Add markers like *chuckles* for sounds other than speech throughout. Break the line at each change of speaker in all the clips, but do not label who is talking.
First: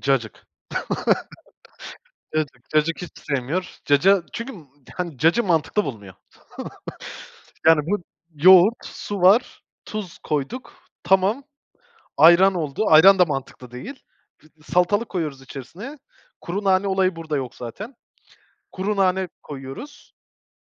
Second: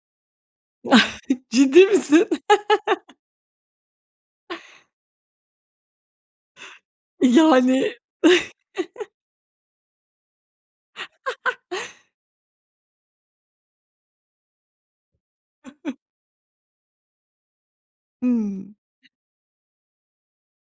Cacık.
*chuckles* Ciddi misin?
*chuckles* Cacık, cacık hiç
*laughs*
sevmiyor. Caca çünkü, ımm, hani, cacığı mantıklı bulmuyor. *chuckles* Yani,
Yani.
bu yoğurt,
*chuckles*
su var, tuz koyduk, tamam.
*chuckles*
Ayran oldu. Ayran da mantıklı değil. Fıt salatalık koyuyoruz içerisine.
*chuckles*
Kuru nane olayı burada yok zaten.
Hıı.
Kuru nane koyuyoruz.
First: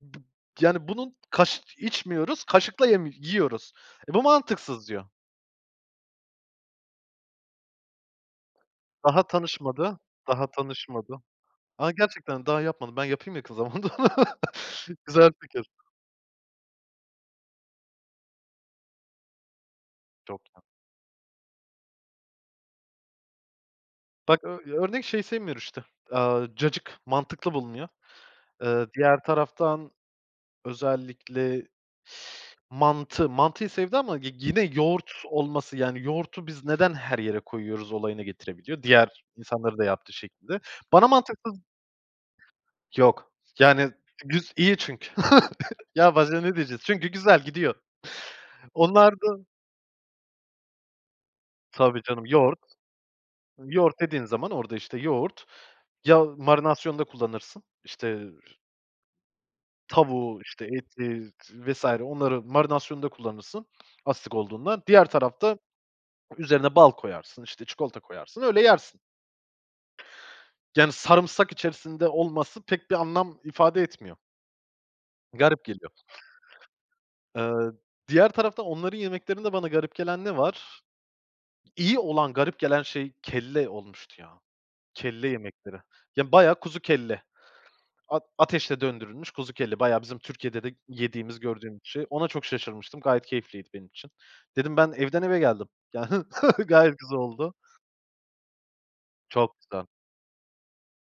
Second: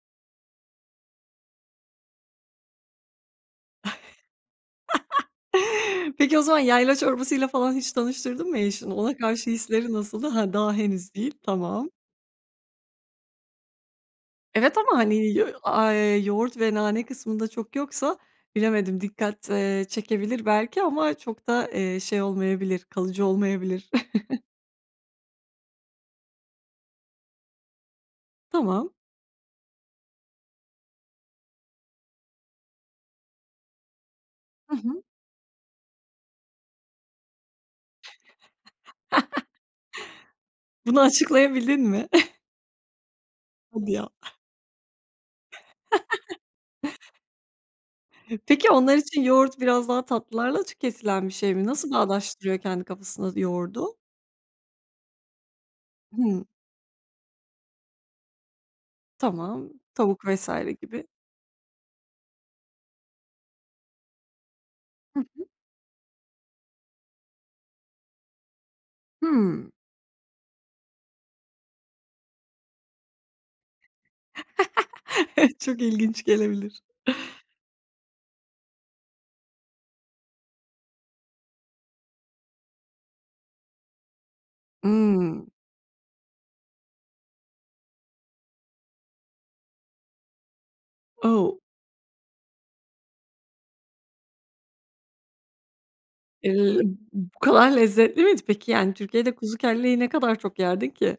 B yani, bunun kaş içmiyoruz, kaşıkla yemi yiyoruz. "E, bu mantıksız" diyor.
*laughs* Peki, o zaman yayla çorbasıyla falan hiç tanıştırdın mı eşini? Ona
Daha
karşı hisleri
tanışmadı
nasıldı?
daha
Hıı, daha, henüz
tanışmadı.
değil. Tamam.
A, gerçekten, daha yapmadım. Ben yapayım ya kıza bunu da. *chuckles*
Evet ama, hani,
Güzel
ya,
fikir.
a eee, yoğurt ve nane kısmında çok yoksa, bilemedim dikkat, eee, çekebilir
*unintelligible*
belki ama çok da, eee, şey olmayabilir, kalıcı olmayabilir.
Bak,
*chuckles*
ö örnek şeyi sevmiyor işte, eee, cacık. Mantıklı bulmuyor. Eee,
Tamam.
diğer taraftan özellikle *inhales* mantı mantıyı sevdi ama g gine
Hı hı.
yoğurt olması, yani, yoğurdu biz neden her yere koyuyoruz olayına getirebiliyor, diğer
*laughs*
insanların da yaptığı şekilde.
Bunu
Bana mantıksız
açıklayabildin mi? *chuckles*
Yok, yani,
Hadi ya. *chuckles*
güz iyi çünkü. *chuckles* Ya başka
*laughs*
ne diyeceğiz? Çünkü güzel, gidiyor.
Peki, onlar için
Onlarda
yoğurt biraz daha tatlılarla tüketilen bir şey mi? Nasıl
Tabii canım.
bağdaştırıyor
Yoğurt
kendi kafasında yoğurdu?
yoğurt dediğin zaman orada, işte, yoğurt ya
Hıı.
marinasyonda kullanırsın, işte
Tamam, tavuk
tavuğu,
vs.
işte
gibi.
eti z vs. onların marinasyonunda kullanırsın, asidik olduğundan. Diğer
Hı hı.
tarafta üzerine bal koyarsın, işte, çikolata koyarsın, öyle yersin.
Hıı.
Yani, sarımsak içerisinde olması, pek bir anlam ifade etmiyor.
*chuckles* Evet,
Garip
çok
geliyor.
ilginç gelebilir.
Eee, diğer tarafta onların yemeklerinde bana garip gelen ne var? İyi olan garip gelen şey, kelle olmuştu, ya. Kelle
Imm.
yemekleri. Ya, bayağı kuzu kelle. At ateşte döndürülmüş kuzu kelle. Bayağı bizim Türkiye'de de g yediğimiz
O!
gördüğümüz şey. Ona çok şaşırmıştım, gayet keyifliydi benim için. Dedim, "Ben evden eve geldim." Ya hıh! *chuckles*
Iıı, b
Gayet güzel
bu
oldu.
kadar lezzetli miydi peki? Yani, Türkiye'de
Çok
kuzu
güzel.
kelleyi ne kadar çok yerdin ki?